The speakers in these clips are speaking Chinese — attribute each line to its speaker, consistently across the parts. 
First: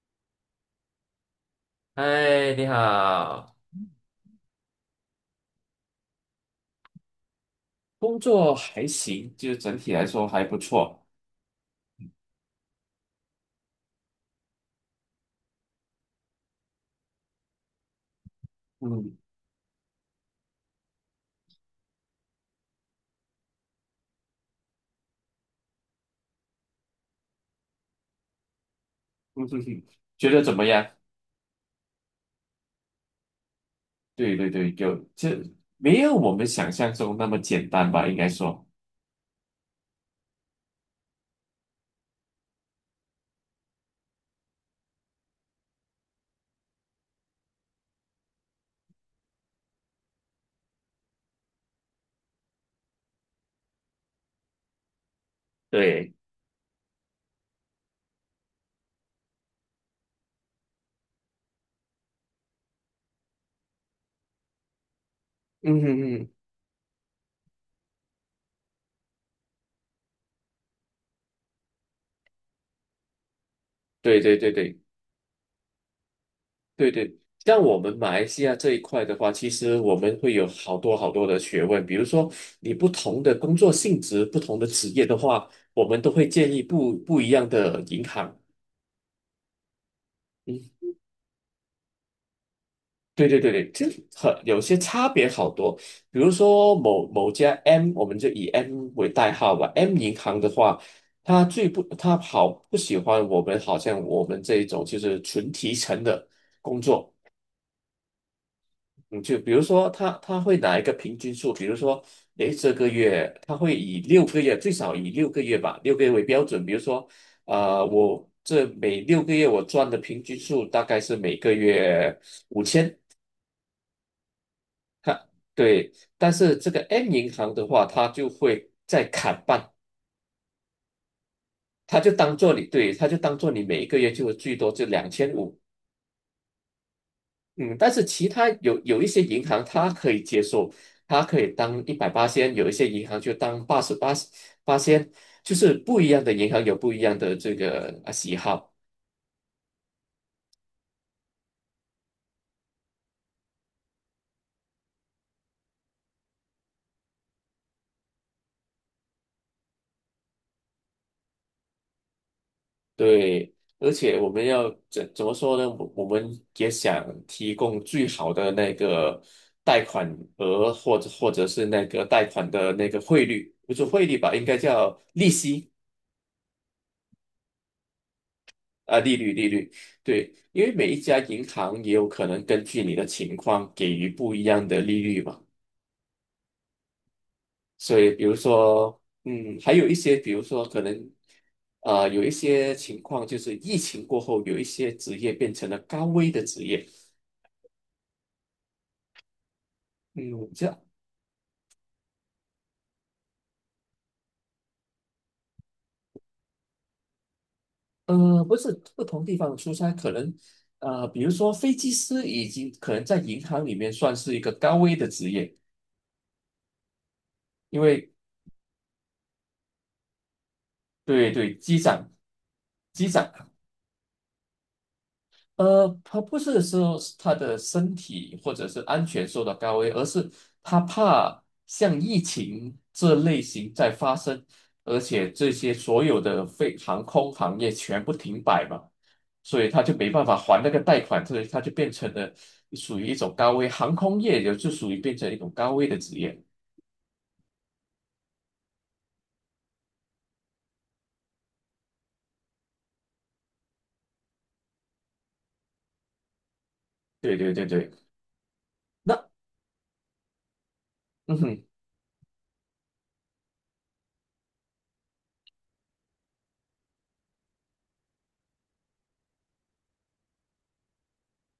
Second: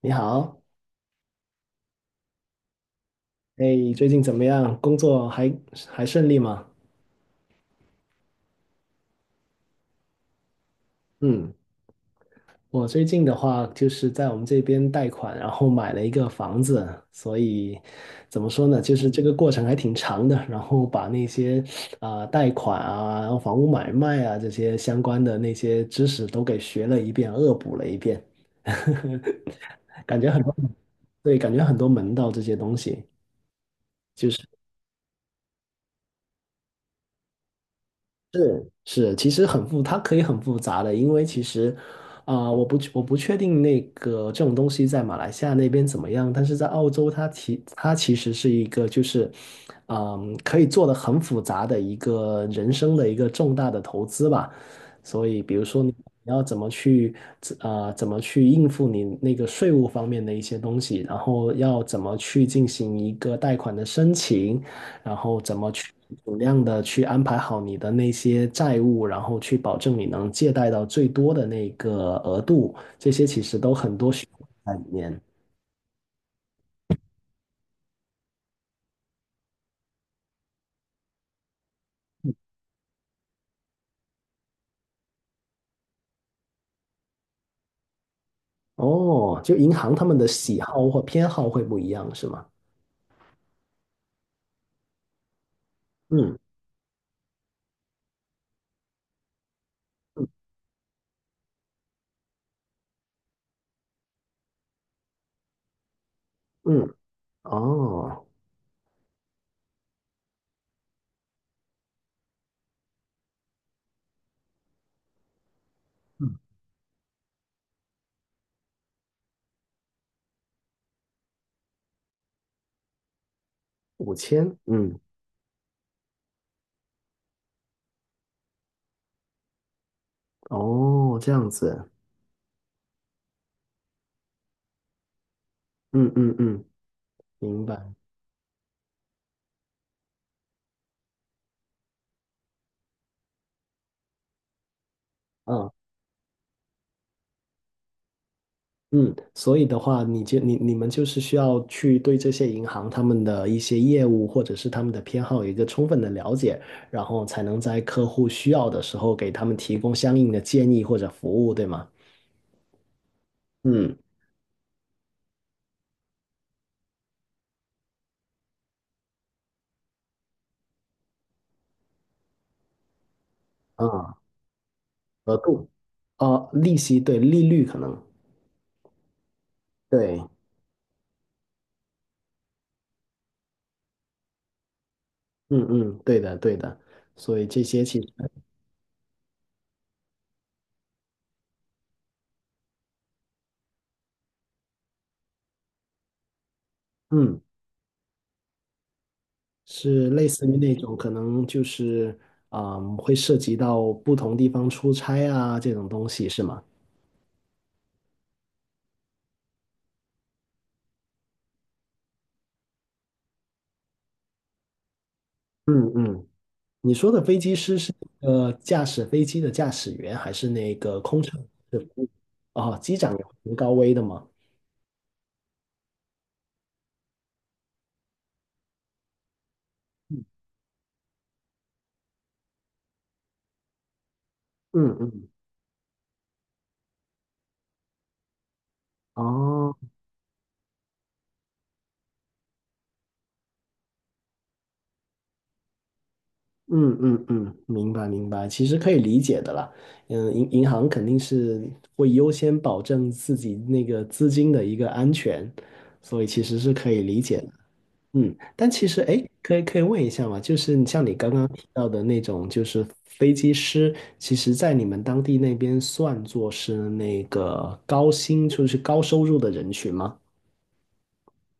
Speaker 1: 你好，
Speaker 2: 嗨，你好。
Speaker 1: 哎，最近怎么样？工作还顺利吗？
Speaker 2: 工作还行，就是整体来说还不错。
Speaker 1: 嗯，我最近的话就是在我们这边贷款，然后买了一个房子，所以怎么说呢，就是
Speaker 2: 嗯
Speaker 1: 这个过程还挺长的，然后把那些贷款啊，然后房屋买卖啊这些相关的那些知识都给学了一遍，恶补了一遍，
Speaker 2: 嗯哼哼，
Speaker 1: 感觉
Speaker 2: 觉
Speaker 1: 很
Speaker 2: 得
Speaker 1: 多，
Speaker 2: 怎么样？
Speaker 1: 对，感觉很多门道这些东西。
Speaker 2: 对对对，没有我们想象中那么简单吧？应该说，
Speaker 1: 是，其实很复，它可以很复杂的，因为其实，我不确定那个这种东西在马来西亚那边怎么样，但是在澳洲它其实是一个就是，嗯，可以做的很复杂的一个人生的一个重大的投资吧，所以比如说你
Speaker 2: 对，
Speaker 1: 你要怎么去，啊，怎么去应付你那个税务方面的一些东西，然后要怎么去进行一个贷款的申请。然后怎么
Speaker 2: 嗯
Speaker 1: 去
Speaker 2: 嗯嗯，
Speaker 1: 尽量的去安排好你的那些债务，然后去保证你能借贷到最多的那个额度，这些其实都很多
Speaker 2: 对
Speaker 1: 学
Speaker 2: 对
Speaker 1: 问
Speaker 2: 对
Speaker 1: 在
Speaker 2: 对
Speaker 1: 里面。
Speaker 2: 对对。像我们马来西亚这一块的话，其实我们会有好多好多的学问，比如说你不同的工作性质、不同的职业的话，我们都会建议不一样的银行。
Speaker 1: 哦，就银行他们的喜
Speaker 2: 嗯。
Speaker 1: 好或偏好会不一样，是吗？
Speaker 2: 对对对对，这很有些差别好多。比如
Speaker 1: 嗯
Speaker 2: 说某某家 M，我们就以 M 为代号吧。M 银行的话，它好不喜欢我们，好像我们这一种就是纯提成的工
Speaker 1: 嗯，
Speaker 2: 作。
Speaker 1: 哦，
Speaker 2: 嗯，就比如说它会拿一个平均数，比如说，诶，这个月它会以六个月，最少以六个月吧，六个月为
Speaker 1: 嗯，
Speaker 2: 标准。比如说，我这每6个月我赚的平均数大概是每个月。
Speaker 1: 五千，嗯，
Speaker 2: 它对，但是这个 M 银行的话，它就会再砍半。
Speaker 1: 哦，这样子，
Speaker 2: 它就当做你对，它就当做你每一个月就最多就2500。
Speaker 1: 嗯嗯嗯，明
Speaker 2: 嗯，但
Speaker 1: 白。
Speaker 2: 是其他有一些银行它可以接受，它可以当180仙，有一些银行就当八十八仙，就
Speaker 1: 嗯。
Speaker 2: 是不一样的银行有不一样的这个喜好。
Speaker 1: 嗯，所以的话，你们就是需要去对这些银行他们的一些业务或者是他们的偏好有一个充分的了解，然后才能在客户需要的时候给他们提供相应的建议或者服务，对吗？
Speaker 2: 对，而
Speaker 1: 嗯，
Speaker 2: 且我们要怎么说呢？我们也想提供最好的那个贷款额，或者是那个贷款的那个汇率，不是汇
Speaker 1: 啊，
Speaker 2: 率吧，应该叫利
Speaker 1: 额度，
Speaker 2: 息
Speaker 1: 啊，利息，对，利率可能，
Speaker 2: 啊，利率。
Speaker 1: 对，
Speaker 2: 对，因为每一家银行也有可能根据你的情况给予不一样的利率嘛。
Speaker 1: 嗯嗯，对的对的，所以这些其
Speaker 2: 所以，比
Speaker 1: 实，
Speaker 2: 如说，还有一些，比如说可能，有一些情况就是疫情过后，有一些职业变成了高危的职业。
Speaker 1: 嗯，是类似
Speaker 2: 嗯，
Speaker 1: 于那种可能就是，嗯，会涉及到不同地方出差啊这种东西，是吗？
Speaker 2: 不是不同地方的出差。可能比如说飞机师已经可能在银行里面算是一个高危的职业。
Speaker 1: 嗯嗯。你说的飞机师
Speaker 2: 因
Speaker 1: 是
Speaker 2: 为
Speaker 1: 驾驶飞机的驾驶员，还是那个空
Speaker 2: 对
Speaker 1: 乘？
Speaker 2: 对，
Speaker 1: 是
Speaker 2: 机
Speaker 1: 服务
Speaker 2: 长
Speaker 1: 哦，机
Speaker 2: 机
Speaker 1: 长有
Speaker 2: 长
Speaker 1: 很高危的吗？
Speaker 2: 他不是说是他的身体或者是安全受到高危，而是他怕像疫情这类型在发生，
Speaker 1: 嗯
Speaker 2: 而
Speaker 1: 嗯，
Speaker 2: 且这些所有的航空行业全部停摆嘛，所以
Speaker 1: 哦，
Speaker 2: 他就没办法还那个贷款，所以他就变成了属于一种高危，航空业也就属于变成一种高危的职业。
Speaker 1: 嗯嗯嗯，明白明白，其实可以理解的啦。嗯，银行肯定是会优先保证自己那个资金的一个安全，所以其实是可以理解
Speaker 2: 对
Speaker 1: 的。
Speaker 2: 对对对，
Speaker 1: 嗯，但其实，哎，
Speaker 2: 那
Speaker 1: 可以问一下嘛，就是你像你刚
Speaker 2: 嗯
Speaker 1: 刚
Speaker 2: 哼。
Speaker 1: 提到的那种，就是飞机师，其实在你们当地那边算作是那个高薪，就是高收入的人群吗？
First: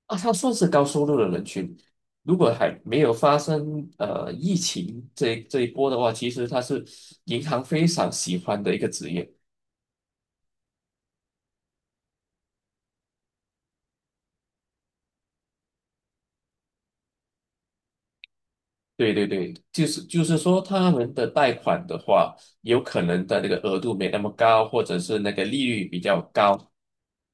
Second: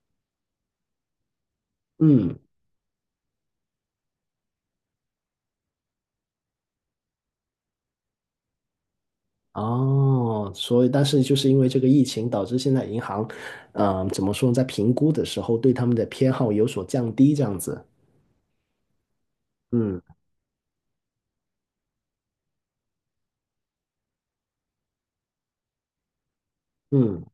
Speaker 2: 啊，它算是高收入的人群。如
Speaker 1: 嗯，
Speaker 2: 果还没有发生疫情这一波的话，其实它是银行非常喜欢的一个职业。
Speaker 1: 哦，所以但是就是因为这个疫情，导致现在银行，怎么说呢，在评估的时候对他们的偏好有所降低，这样子。
Speaker 2: 对对对，就是
Speaker 1: 嗯
Speaker 2: 就是说，他们的贷款的话，有可能的那个额度没那么高，或者是那个利率比较高。
Speaker 1: 嗯。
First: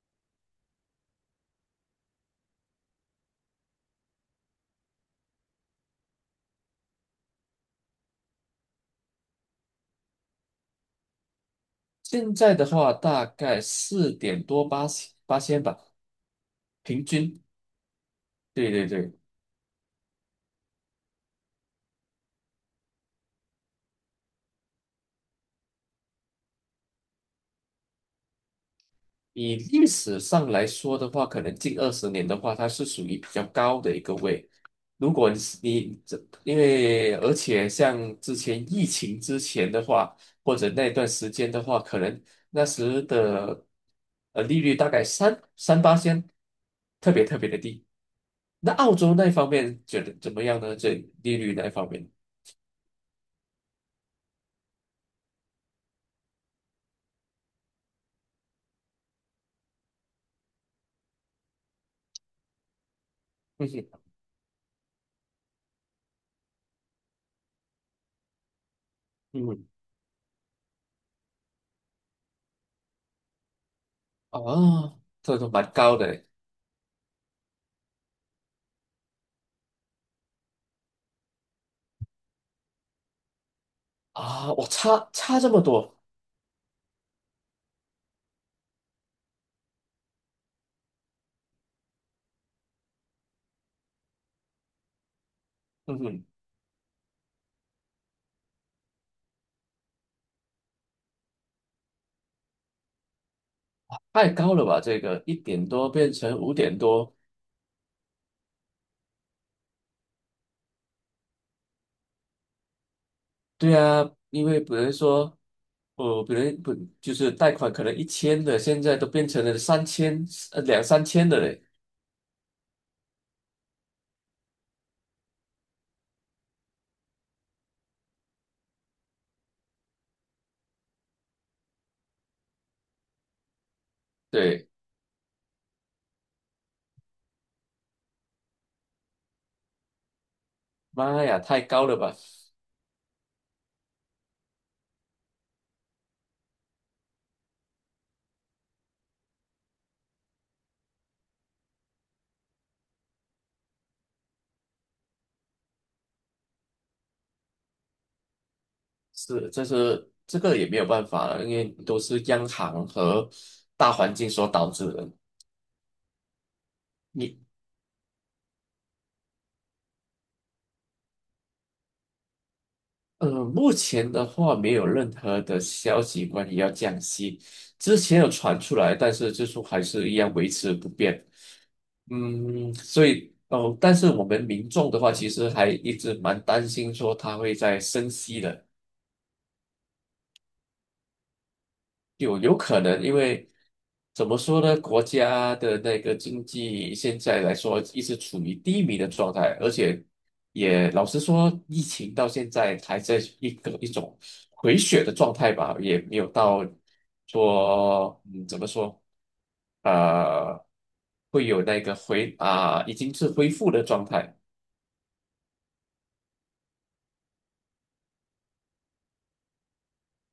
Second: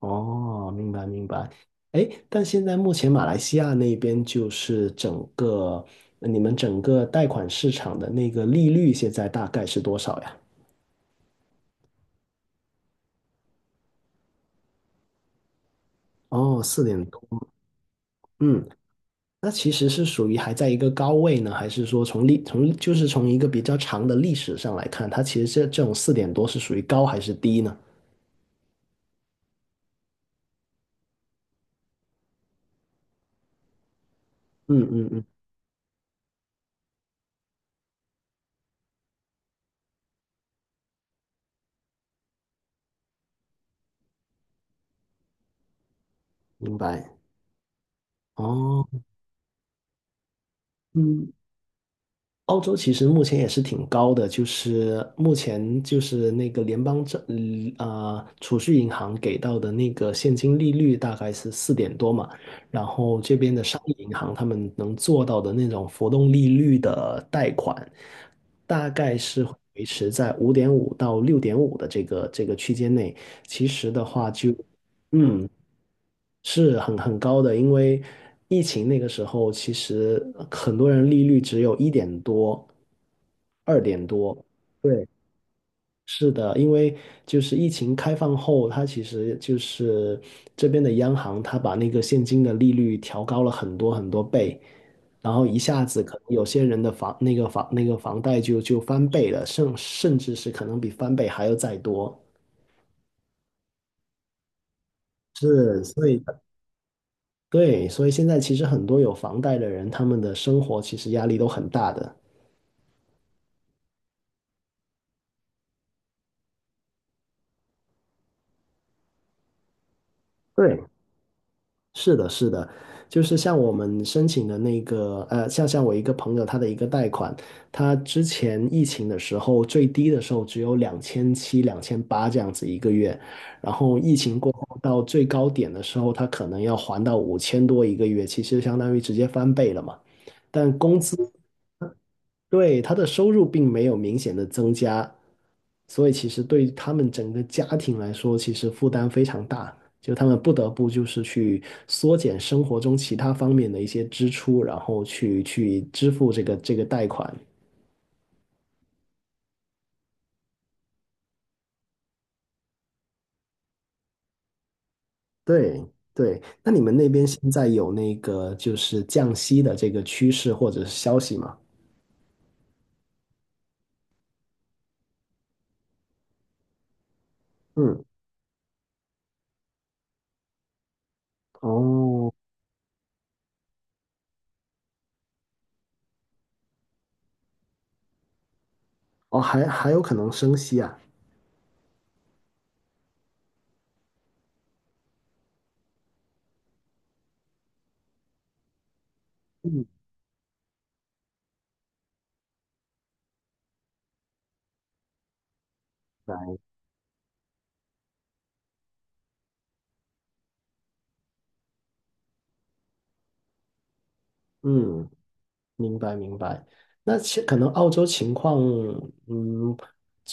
Speaker 1: 哦，明白明白。哎，但现在目前马来西亚那边就是整个你们整个贷款市场的那个利率现在大概是多少呀？
Speaker 2: 现在的话，大概4点多八千吧，
Speaker 1: 哦，四
Speaker 2: 平
Speaker 1: 点多。
Speaker 2: 均。
Speaker 1: 嗯，
Speaker 2: 对对对。
Speaker 1: 那其实是属于还在一个高位呢，还是说从就是从一个比较长的历史上来看，它其实这种四点多是属于高还是低呢？
Speaker 2: 以历史上来说的话，可能近20年的话，它是属于比较高的一个位。
Speaker 1: 嗯嗯
Speaker 2: 如
Speaker 1: 嗯，
Speaker 2: 果你是你这，而且像之前疫情之前的话，或者那段时间的话，可能那时的利率大概三八仙，
Speaker 1: 明白。
Speaker 2: 特别特别的低。那
Speaker 1: 哦，
Speaker 2: 澳洲那方面觉得怎么样呢？
Speaker 1: 嗯，
Speaker 2: 利率那方面，
Speaker 1: 澳洲其实目前也是挺高的，就是目前就是那个联邦政嗯呃储蓄银行给到的那个现金利率大概是四点多嘛，然后这边的
Speaker 2: 嗯
Speaker 1: 商业
Speaker 2: 哼，
Speaker 1: 银行他们能做到的那种浮动利率的贷款，大概是会
Speaker 2: 嗯，
Speaker 1: 维持在5.5到6.5的这个区间内。其实的话
Speaker 2: 啊，
Speaker 1: 就
Speaker 2: 这
Speaker 1: 嗯。
Speaker 2: 都蛮高的
Speaker 1: 是很高的，因为疫情那个时候，其实很多人利率只有1点多、2点多。
Speaker 2: 啊。我
Speaker 1: 对，
Speaker 2: 差这么多，
Speaker 1: 是的，因为就是疫情开放后，它其实就是这边的央行，它把那个现金的利率调高了很多很多倍，然后一下
Speaker 2: 嗯
Speaker 1: 子可
Speaker 2: 哼。
Speaker 1: 能有些人的房那个房那个房贷就翻倍了，甚至是可能比翻倍还要再多。
Speaker 2: 太高了吧？这个一点
Speaker 1: 是，
Speaker 2: 多
Speaker 1: 所
Speaker 2: 变
Speaker 1: 以
Speaker 2: 成5点多。
Speaker 1: 对，所以现在其实很多有房贷的人，他们的生活其实压力都很大的。
Speaker 2: 对啊，因为比如说，比如不就是贷款可能1000的，现在都变成了三千，两
Speaker 1: 对，
Speaker 2: 三千的嘞。
Speaker 1: 是的，是的，就是像我们申请的那个，呃，像我一个朋友，他的一个贷款，他之前疫情的时候最低的时候只有2700、2800这样子一个月，然后疫情过
Speaker 2: 对，
Speaker 1: 后到最高点的时候，他可能要还到5000多一个月，其实相当于直接翻倍了嘛。但工资
Speaker 2: 妈呀，太高了吧？
Speaker 1: 对，他的收入并没有明显的增加，所以其实对于他们整个家庭来说，其实负担非常大，就他们不得不就是去缩减生活中其他方面的一些支出，然后去支付这个贷款。
Speaker 2: 是，这个也没有办法了，因为都是央行和大环境所导致的。
Speaker 1: 对对，那你们那边
Speaker 2: 你
Speaker 1: 现在有那个就是降息的这个趋势或者是消息吗？
Speaker 2: 目前的话没有任何的消息关于要降息，之
Speaker 1: 嗯，
Speaker 2: 前有传出来，但是最初还是一样维持不变。
Speaker 1: 哦
Speaker 2: 嗯，所以哦，但是我们民众的话，其实还一直蛮担心说它会在升息的。
Speaker 1: 哦，还有可能升息啊。
Speaker 2: 有可能。因为怎么说呢，国家的那个经济现在来说一直处于低迷的状态，而
Speaker 1: 嗯，
Speaker 2: 且也老实说，疫情到现在还在一种回血的状态吧，也没有到说怎么说，啊？会有那个已经是恢复的状态。
Speaker 1: 嗯。明白明白，那其可能澳洲情况，嗯，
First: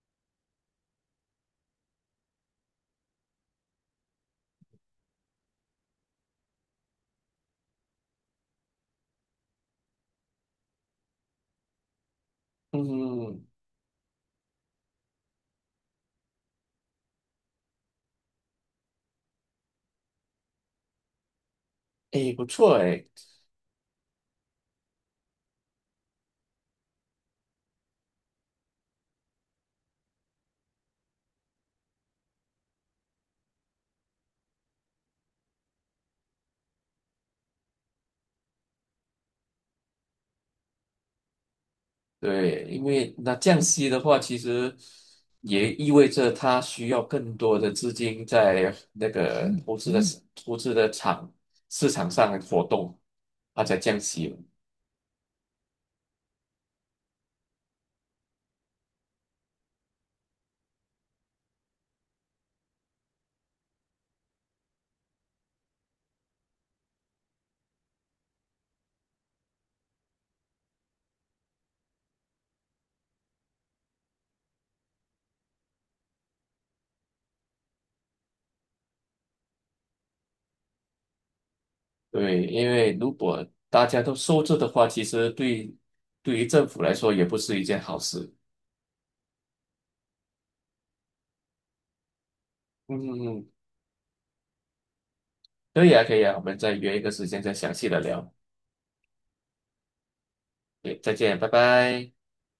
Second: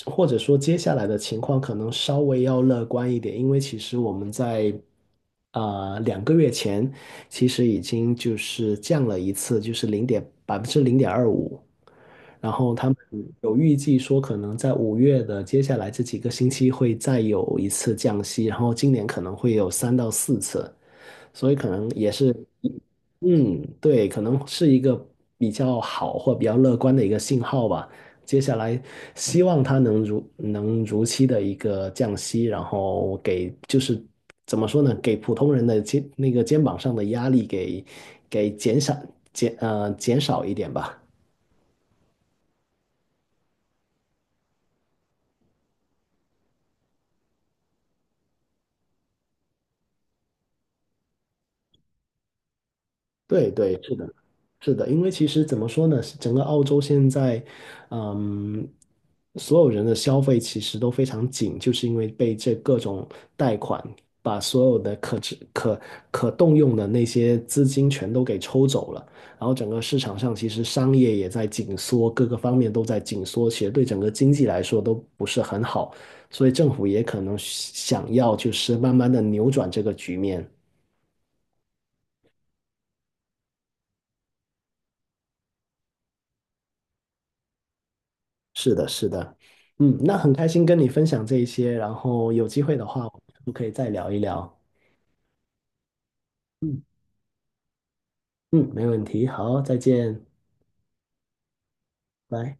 Speaker 1: 或者说接下来的情况可能稍微要乐观一点，因为其实我们在2个月前，其实已经就是降了一次，就是0.25%，然后他们
Speaker 2: 嗯，
Speaker 1: 有预计说可能在5月的接下来这几个星期会再有一次降息，然后今年可能会有3到4次。所以可能也
Speaker 2: 诶，
Speaker 1: 是，
Speaker 2: 不错诶。
Speaker 1: 嗯，对，可能是一个比较好或比较乐观的一个信号吧。接下来希望它能如期的一个降息，然后给就是怎么说呢，给普通人的肩那个肩膀上的压力给减少一点吧。
Speaker 2: 对，因为那降息的话，其实也意味着它需要更多的资金在那个投资的市场上活动，
Speaker 1: 对
Speaker 2: 它才
Speaker 1: 对，是
Speaker 2: 降
Speaker 1: 的，
Speaker 2: 息嘛。
Speaker 1: 是的，因为其实怎么说呢，整个澳洲现在，嗯，所有人的消费其实都非常紧，就是因为被这各种贷款把所有的可支可可动用的那些资金全都给抽走了，然后整个市场上其实商业也在紧缩，各个方面都在紧缩，其实对整个经济来说都不是很好，所以政府也可能想要就是慢慢的扭转这个局面。
Speaker 2: 对，因为如果大家都收着的话，其实对于政府来说也不是一件好事。
Speaker 1: 是的，是的，嗯，那很开心跟你分享这一些，然后有机会的
Speaker 2: 嗯
Speaker 1: 话，我
Speaker 2: 嗯嗯，
Speaker 1: 们可以再聊一聊。
Speaker 2: 可以啊，可以啊，我们再约一个时间再详细的聊。
Speaker 1: 嗯，没问题，好，再见，
Speaker 2: 对，再见，拜拜。
Speaker 1: 拜。